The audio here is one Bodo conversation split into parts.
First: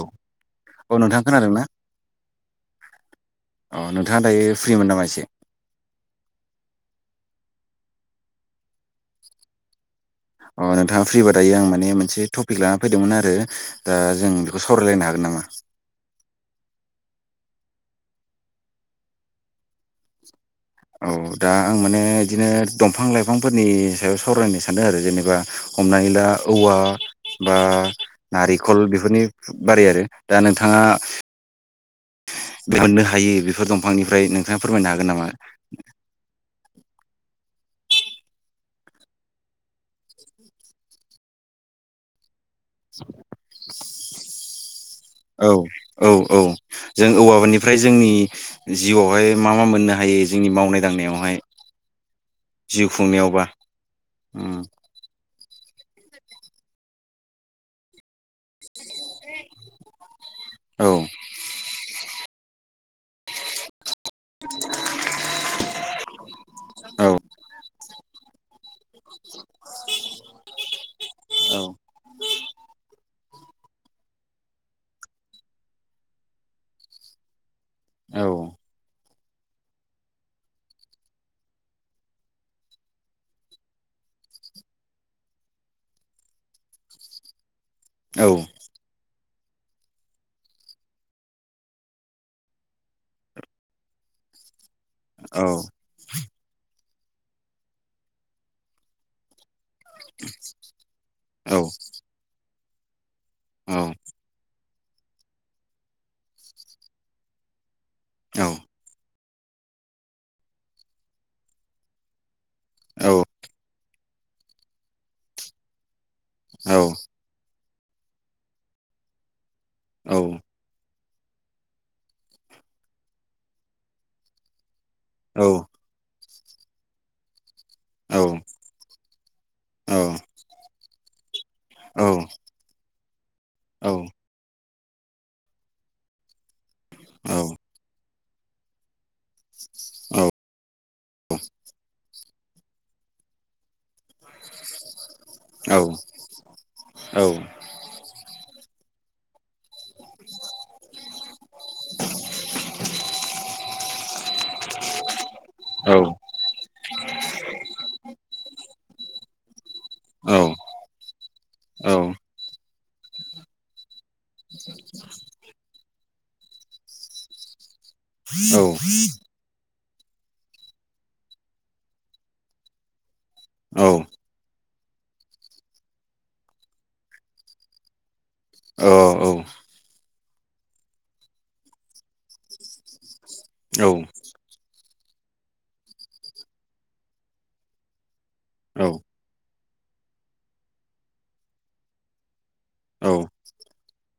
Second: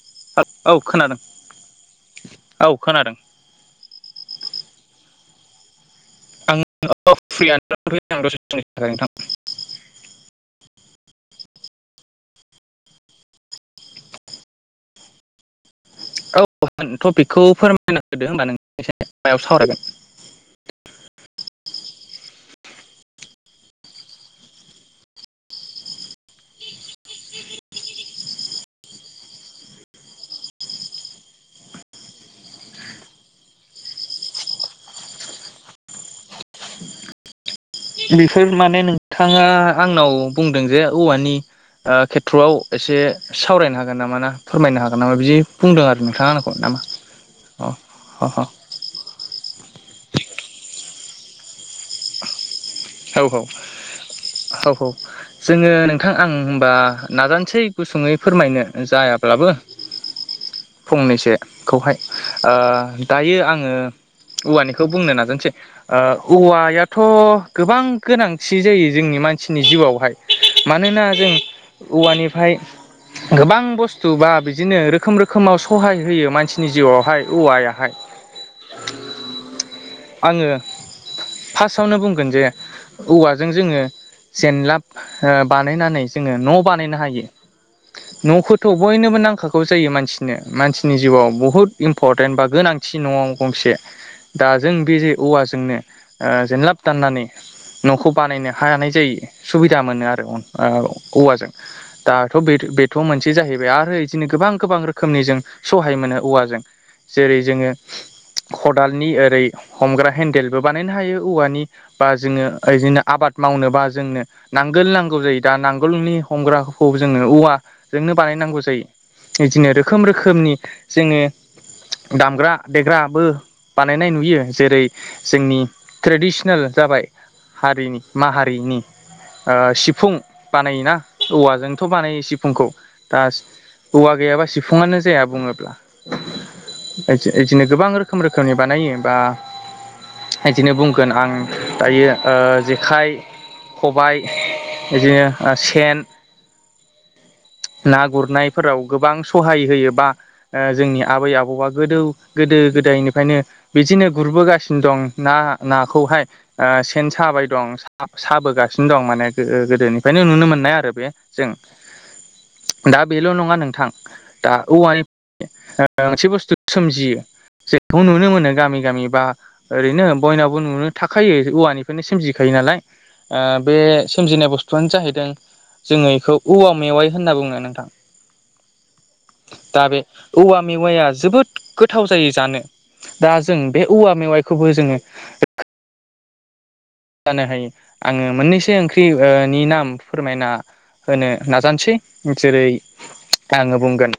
औ औ नोंथाङा खोनादोंना? औ खोनादों औ नोंथाङा दायो फ्रि मोन नामा एसे? [unintelligible] अ नोंथाङा फ्रिबा दायो आं माने मोनसे टपिक लाना फैदोंमोन आरो दा जों बेखौ सावरायलायनो हागोन नामा? औ होन टपिकखौ फोरमायना होदो होनबा नों [unintelligible] सावरायगोन? औ दा आं माने बिदिनो दंफां लाइफांफोरनि सायाव सावरायनो सानदों आरो जेनोबा। हमनानै ला औवा बा नारेंखल बेफोरनि बारै आरो। दा नोंथाङा दिहन्नो हायो बेफोर दंफांनिफ्राय नोंथाङा फोरमायनो हागोन नामा? बेफोर माने नोंथाङा आंनाव बुंदों जे औवानि ओ खे थ्र'आव एसे सावरायनो हागोन नामा ना फोरमायनो हागोन नामा बिदि बुंदों आरो नोंथाङा आंखौ नामा? अ हौवाबानिफ्राय जोंनि जिउआवहाय मा मा मोननो हायो जोंनि मावनाय दांनायाव माय औ औ उम हौ हौ जोङो नोंथां आं होमबा नाजानोसै गुसुङै फोरमायनो जायाब्लाबो। औ फंनैसोखौहाय ओ दायो आङो औवानिखौ बुंनो नाजसै ओ औ औवायाथ' गोबां गोनांथि जायो जोंनि मानसिनि जिउआवहाय। मानोना जों औवानिफ्राय गोबां बुस्थु बा बिदिनो रोखोम रोखोमाव सहाय होयो मानसिनि जिउआवहाय औवाया आङो फार्स्टआवनो बुंगोन जे औवाजों जोङो जेनलाब बानायनानै जोङो न' बानायनो हायो न'खौथ' बयनोबो नांखागौ जायो मानसिनो मानसिनि जिउआव बहुद इम्परटेन्ट बा गोनांथि न'आव गंसे दा जों बे जे औवाजोंनो जेनलाब दाननानै न'खौ बानायनो हानाय जायो। सुबिदा मोनो आरो औवाजों दाथ' बेथ' मोनसे थसे जाहैबाय आरो बिदिनो गोबां गोबां रोखोमनि जों सहाय मोनो औवाजों जेरै जोङो खदालनि ओरै हमग्रा हेन्देलबो बानायनो हायो औवानि बा जोङो ओदिनो आबाद मावनोबा जोंनो नांगोल नांगौ जायो दा नांगोलनि हमग्राखौ जोंनो औवाजोंनो बानायनांगौ जायो। बिदिनो रोखोम रोखोमनि जोङो दामग्रा देग्राबो बानायनाय नुयो जेरै जोंनि ट्रेडिसनेल जाबाय हारिनि माहारिनि सिफुं बानायोना औवाजोंथ' बानायो सिफुंखौ दा औवा गैयाबा सिफुङानो जाया बुङोब्ला । बिदिनो गोबां रोखोम रोखोमनि बानायो बा बिदिनो बुंगोन आं दायो जेखाइ खबाय बिदिनो सेन ना गुरनायफोराव गोबां सहाय होयोबा जोंनि आबै आबौआ गोदौ गोद गोदो गोदायनिफ्रायनो बिदिनो गुरबोगासिनो दं ना औ नाखौहाय सेन साबाय दं। दं साबोगासिनो दं माने गोदोनिफ्रायनो औ नुनो मोननाय आरो बे जों औ दा बेल' नङा नोंथां दा औवानि मोनसे बुस्थु सोमजियो। जोंखौ नुनो मोनो गामि गामि बा ओरैनो बयनावबो नुनो थाखायो औवानिफ्रायनो सोमजिखायो। नाल बे सजिनाय बुस्थुआनो जाहैदों जोङो बेखौ औवा मेवाय होनना बुङो नोंथां। औ औ दा बे औवा मेवाया जोबोद गोथाव जायो जानो। दा जों बे औवा मेवाइखौबो जोङो जानोहै आङो मोननैसो ओंख्रि ओ नि नाम फोरमायना होनो नाजानोसै जेरै आङो बुंगोन।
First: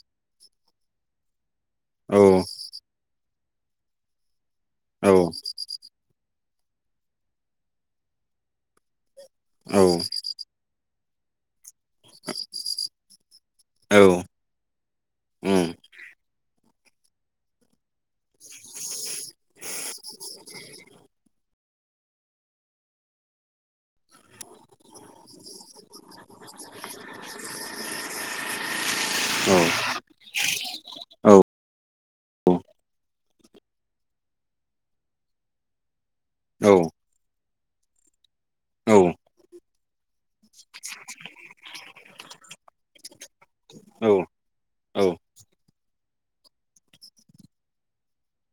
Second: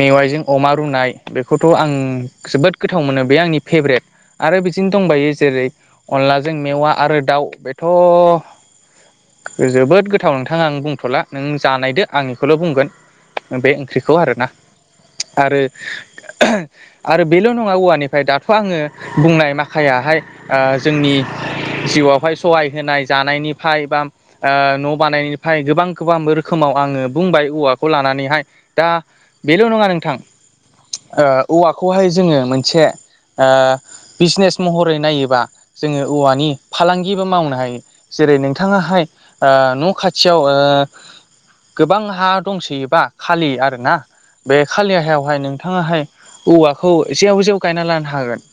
मेवाइजों अमा रुनाय बेखौथ' आं जोबोद गोथाव मोनो बे आंनि फेभ्रेट आरो बिदिनो दंबायो जेरै अनलाजों मेवा आरो दाउ बेथ' जोबोद गोथाव नोंथाङा आं बुंथ'ला नों जानायदो आंनिखौल' बुंगोन। बे ओंख्रिखौ आरोना आरो आरो बेल' नङा औवानिफ्राय दाथ' आङो बुंनाय माखायाहाय ओ जोंनि जिउआवहाय सहाय होनाय जानायनिफ्राय बा ओ न' बानायनिफ्राय गोबां खोबां रोखोमाव। आंनो बुंबाय औवाखौ लानानैहाय दा बेल' नङा नोंथां। ओ औवाखौहाय जोङो मोनसे आ बिजनेस महरै नायोबा जोङो औवानि फालांगिबो मावनो हायो जेरै नोंथाङाहाय आ न' खाथियाव ओ ओ गोबां हा दंसोयोबा खालि आरोना बे खालि आाहायावहाय नोंथाङाहाय औवाखौ जेव जेव गायना लानो हागोन।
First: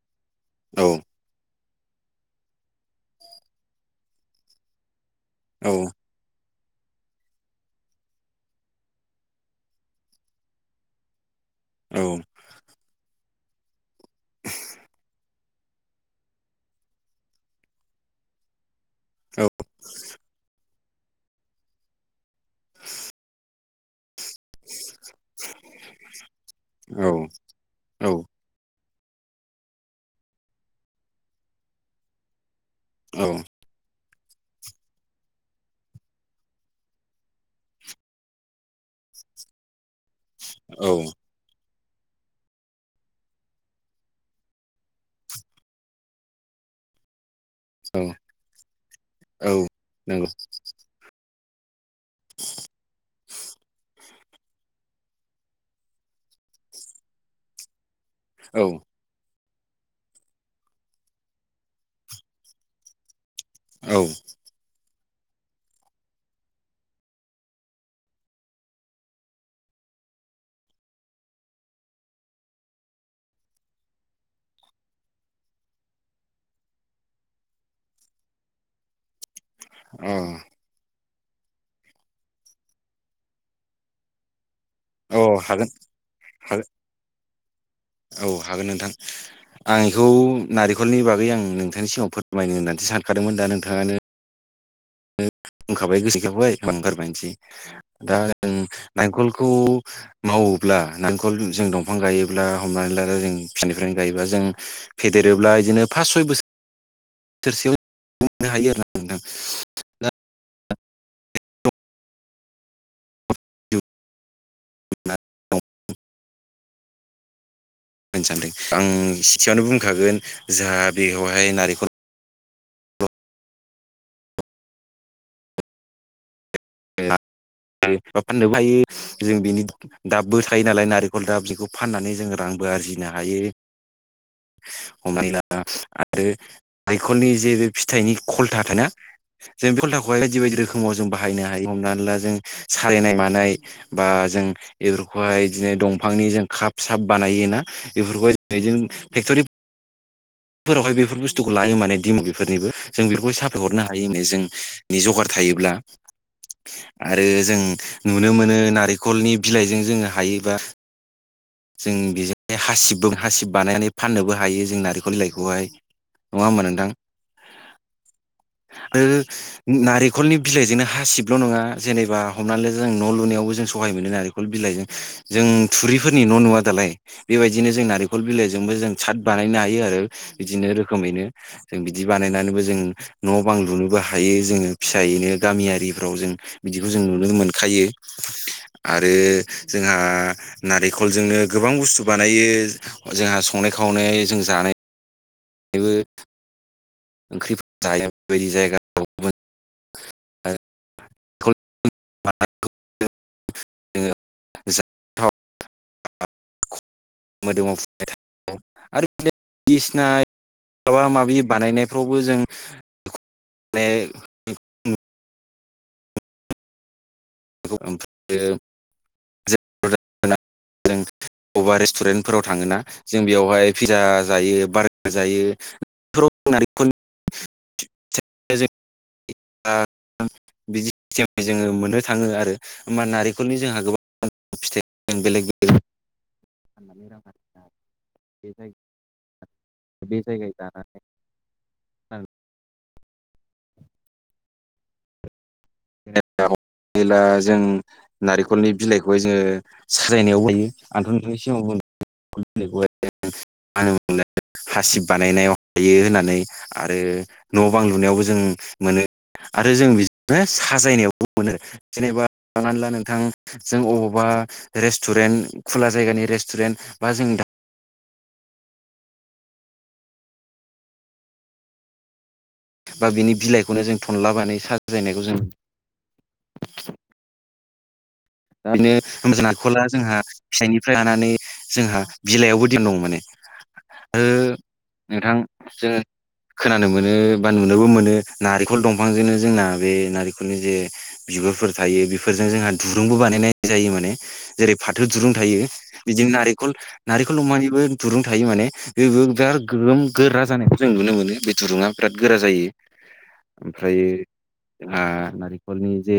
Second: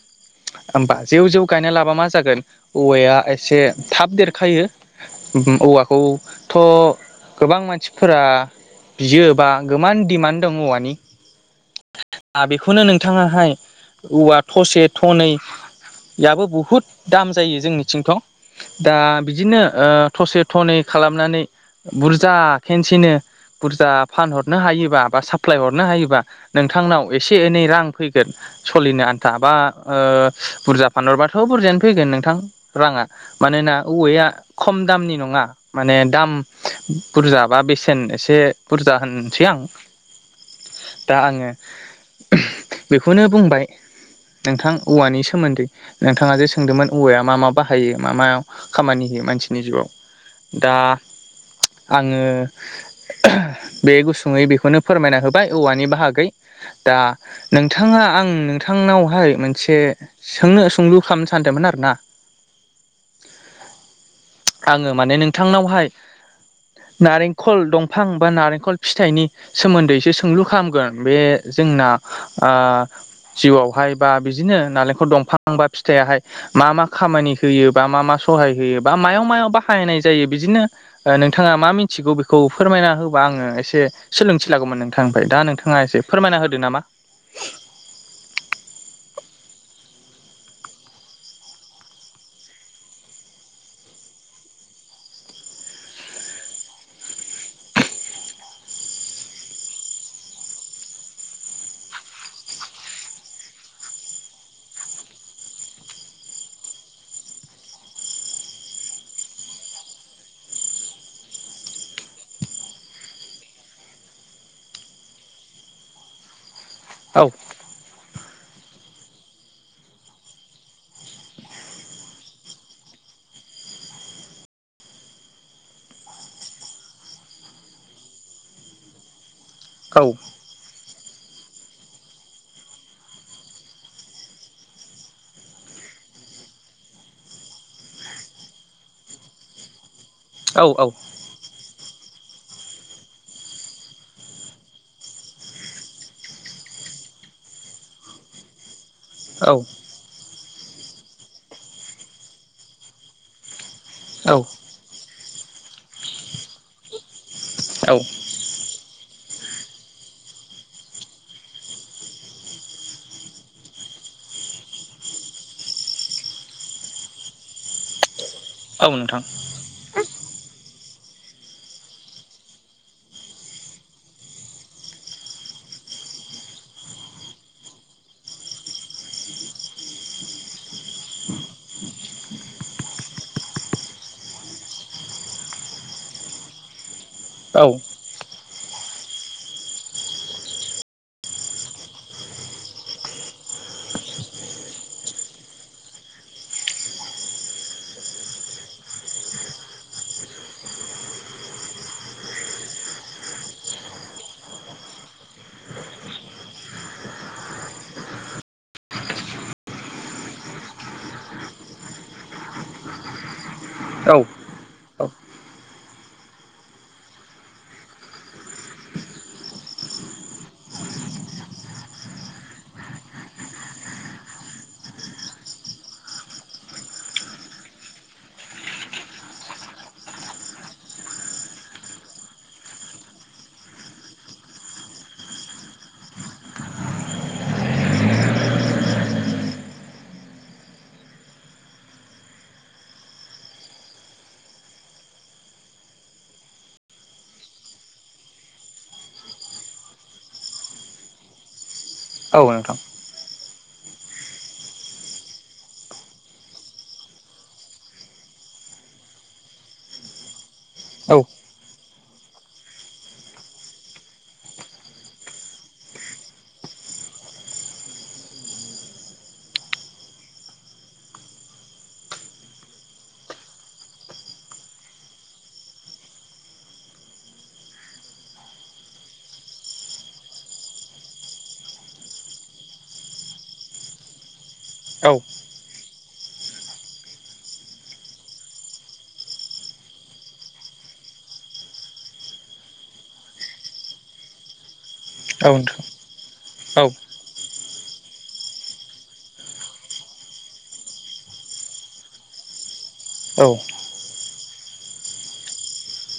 होमबा जेव जेव गायना लाबा मा जागोन औवाया एसे थाब देरखायो ओमहो औवाखौथ' गोबां मानसिफोरा बियो बा गोमान डिमान्ड दं औवानि दा बेखौनो नोंथाङाहाय औवा थसे थनै बेयाबो बहुद दाम जायो जोंनिथिंथ' दा बिदिनो ओ थसे थनै खालामनानै बुरजा खेनसेनो बुरजा फानहरनो हायोबा बा साप्लााय हरनो हायोबा नोंथांनाव एसे एनै रां फैगोन। सलिनो आन्था बा ओ बुरजा फानहरबाथ' बुरजायानो फैगोन नोंथां राङा मानोना औवाया खम दामनि नङा माने दाम बुरजा बा बेसेन एसे बुरजा होनसै आं औ। दा आङो बेखौनो बुंबाय नोंथां औवानि सोमोन्दै नोंथाङा जे सोंदोंमोन औवाया मा मा बाहायो म मा खामानि होयो मानसिनि जिउआव। दा आङो बे गुसुङै बेखौनो फोरमायना होबाय औवानि बाहागै दा नोंथाङा आं नोंथांनावहाय मोनसे सोंनो सोंलु खालामनो सानदोंमोन आरो नाटक? औ आङो माने नोंथांनावहाय नारेंखल दंफां बा नारेंखल फिथाइनि सोमोन्दैसो सोंलु खालामगोन बे जोंना आ जिउआवहाय बा बिदिनो नालेंखल दंफां बा फिथायाहाय मा मा खामानि होयो बा मा मा सहाय होयो बा मायाव मायाव बाहायनाय जायो अ बिदिनो ओ नोंथाङा मा मिथिगौ बेखौ फोरमायना होबा आङो एसे सोलोंसै लागौमोन औ नोंथांनिफ्राय दा हागोन नोंथाङा एसे फोरमायना होदो हागोन नामा? औ हागोन नोंथां। आं थ' नारेंखलनि बागै आं नोंथांनि सिगाङाव फोरमायनो होन्नानैसो सानखादोंमोन दा नोंथाङानो बुंखाबाय गोसोखांबाय बांंखारबायसै दा नेंखलखौ माव अब्ला नालेंखर जों दंफां गायोब्ला हमनानै ला जों फिसानिफ्रायनो गायोब्ला जों फेदेरोबा अब्ला बिदिनो फास सय बोसो सोरसेयावनो हायो आरो ना नोंथां दा [unintelligible] औ। होननो सानदों आं सिसेयावनो बुंखागोन जोंहा बेयावहाय नारेंखल बा फाननोबो हायो जों बिनि दाबबो थायो नालाय नारेंख खलदाब बेखौ फाननानै जोङो रांबो आरजिनो हायो। हमनायला आरो हायखलनि जे फिथाइनि खलथा थायो ना जों बे खलथाखौहाय बायदि बायदि औ रोखोमाव जों बाहायनो हायो हमनानै ला सालायनाय मानाय बा जों बेफोरखौहाय बिदिनो दंफांनि जों खप साब बानायो। ना बेफोरखौ जों औ। फोरावहाय बेफोर बुस्थुखौ लायो माने दिम बेफोरनिबो जों बेफोरखौहाय साफाय हरनो हायो माने औ जोंनि जगार थायोब्ला आरो जों औ नुनो मोनो नारि खल बिलाइजों जोङो हायोबा जों बेजों हासिबबो हासिब बानायनानै फाननोबो हायो जोंना आरोखि। बिलाइखौहाय नङा होनबा नोंथां? औ आरो नोंथां नारि खलनि बिलाइजोंनो हासिबल' नङा जेनेबा हमनानै ला जों न' लुनायावबो जों सहाय मोनो नारिखल बिलाइ जों थुरिफोरनि न' नुवा दालाय बेबायदिनो जों नारेंखल बिलाइजोंबो जों साद बानायनो हायो आ रो बिदिनो रोखोमैनो जों बिदि बानायनानैबो जों न' बां लुनोबो हायो जोंङो फि सायैनो गामियारिफ्राव जों बिदिखौ जों नुनो औ मोनखायो। आरो जोंहा नारेंखलजोंनो गोबां बुस्थु बानायो जोंहा संनाय खाव नाय जों जानाय [unintelligible] ओंख्रिफोर जायो बेबायदि जायगा आरो [unintelligible] [unintelligible] मोदोमाव फुननो थाखाय आरो बायदिसिना माबा माबि बानायनाय फोरावबो जों औ माने [unintelligible] बबेबा रेस्टुरेन्टफोराव थांङोना जों बेयावहाय पिज्जा जायो बारगार जायो [unintelligible] [unintelligible] बिदि सिगांनिफ्राय जोंङो मोननो थाङो आरो होमबा नारेंखलनि जोंहा गोबां फिथाइ बेलेग-बेलेग [unintelligible] बे जायगायाव जाना नै ओं [unintelligible] जेला जों नारेंखलनि बिलाइखौहाय जोंङो साजायनायाव होयो आरो नोंथांनि सिगाङाव बुंदों औ नोंथां [unintelligible] हासिब बानायनायाव हायो होननानै आरो न'बां लुनायावबो जों मोनो आरो जों बिदिनो औ नोंथां औ साजायनायावबो मोनो जेनेबा हमनानै ला नोंथां जों अबावबा रेस्टुरेन्ट खुला जायगानि रेस्टुरेन्ट बा जों दा बा बिनि बिलाइखौनो जों थनला बानाय साजायनायखौ जों दा बिनो जोंहा नारिखला जोंहा फिसाइनिफ्राय लानानै जोंहा बिलाइआवबो दिन दं माने ओ औ नोंथां जों खोनानो मोनो बा नुनोबो मोनो नारेंखल दंफांजोंनो जोंना बे नारेंखलनि जे बिगुर फोर थायो बेफोरजों जोंङो दु दुरुंबो बानायनाय जायो माने जेरै फाथो दुरुं थायो बिदिनो नारेंखल-नारेंखल दंफांनि बे दुरुं थायो माने बेबो बिराद गोगोम गोरा जानायखौ जों नुनो मोनो बे दुरुंङा बिराद गोरा जायो। ओमफ्रायो जोंहा नारिखलनि जे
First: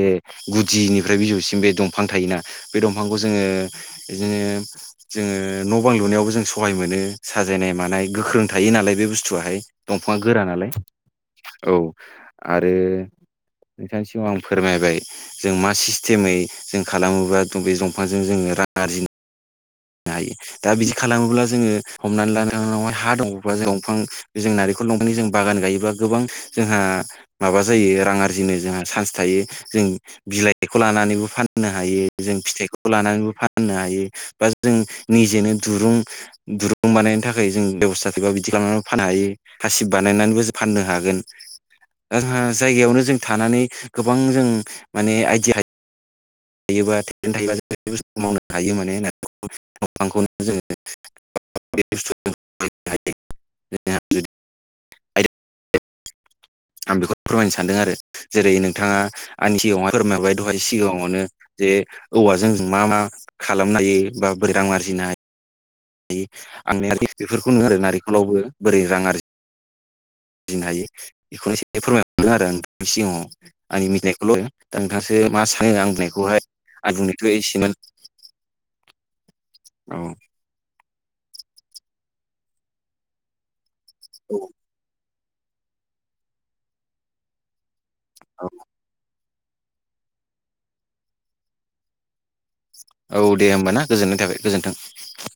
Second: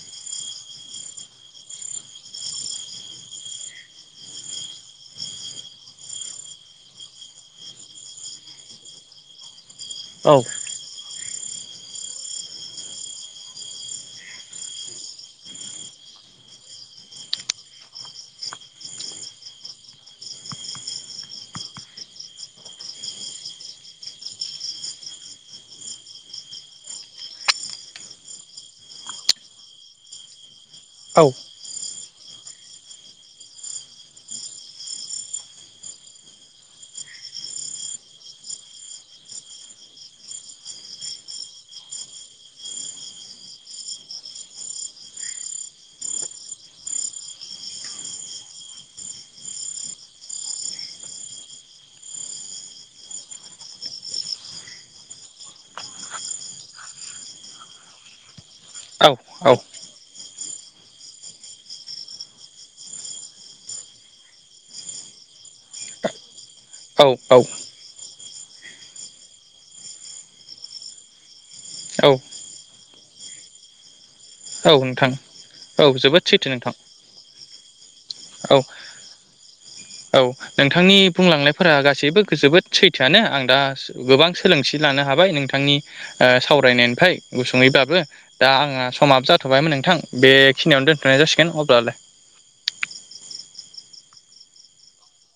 गुदिनिफ्राय बिजौसिम बे दंफां थायोना बे दंफांखौ जोंङो बिदिनो जोंङो न'बां लुनायावबो जों सहाय मोनो साजायनाय मानाय गोख्रों थायो नालाय बे बुस्थुआहाय दंफाङा गोरा नालाय औ आरो नोंथांनिसिमाव आं फोरमायबाय जों मा सिस्टेमै जों खालामोब्ला थ बे दंफांजों जोंङो रां आरजिनो हायो दा बिदि खालामोब्ला जोंङो हमनानै ला नोंथां नावहाय हा दंब्ला जों दंफां जों नारेंखर जों बागान गायोबा गोबां जोंहा माबा जायो रां आरजिनो जोंहा चान्स थायो। जों बिलाइखौ लानानैबो‌ फाननो हायो जों फिथायखौ लानानैबो फननो हायो बा‌ जों जों निजेनो दुरुं-दुरुं बानायनो थाखाय जों बेब'स्था बा बिदि खालामनानै फानो हायो। हासिब बानायनानैबो जों फाननो हागोन। ओ जायगायावनो जों थानानै गोबां जों माने आइडिया हा थायोबा टेलेन्ट थायोबा जों बे बुस्थुखौ मावनो हायो माने दंफांखौनो जोंङो [inaudible] [inaudible] आं बेखौ फोरमायनो सानदों आरो जेरै नोंथाङा आंनि सिगाङावहाय फोरमायहरबाय दहाय सिगाङावनो जे औवाजों मा मा खालामनो हायो बा बोरै रां आरजिनो हा आंनि [inaudible] बिफोरखौनो आरो नारेंखलावबो बोरै रां आरजि जिनो हायो बेखौनो ए फोरमाय [inaudible] नोंथांनि सिगाङाव आंनि मिथिनाय औ औ [unintelligible] नोंथां औ नोंथांसो मा सानो आं जोबोद बुंनायखौहाय सैथो नोंथां आं बुंनायथो एसिमोन औ । औ नोंथांनि बुंलांनायफोरा गासैबो जोबोद सैथोआनो आं दा गोबां सोलोंथि लानो हाबाय नोंथांनि ओ सावरायनायनिफ्राय गुसुङैब्लाबो । औ दा आंहा समाबो जाथ'बायमोन नोंथां बेखिनियावनो दोन्थ'नाय जासिगोन अब्लालाय । औ दे होमबाना गोजोननाय थाबाय गोजोन्थों ।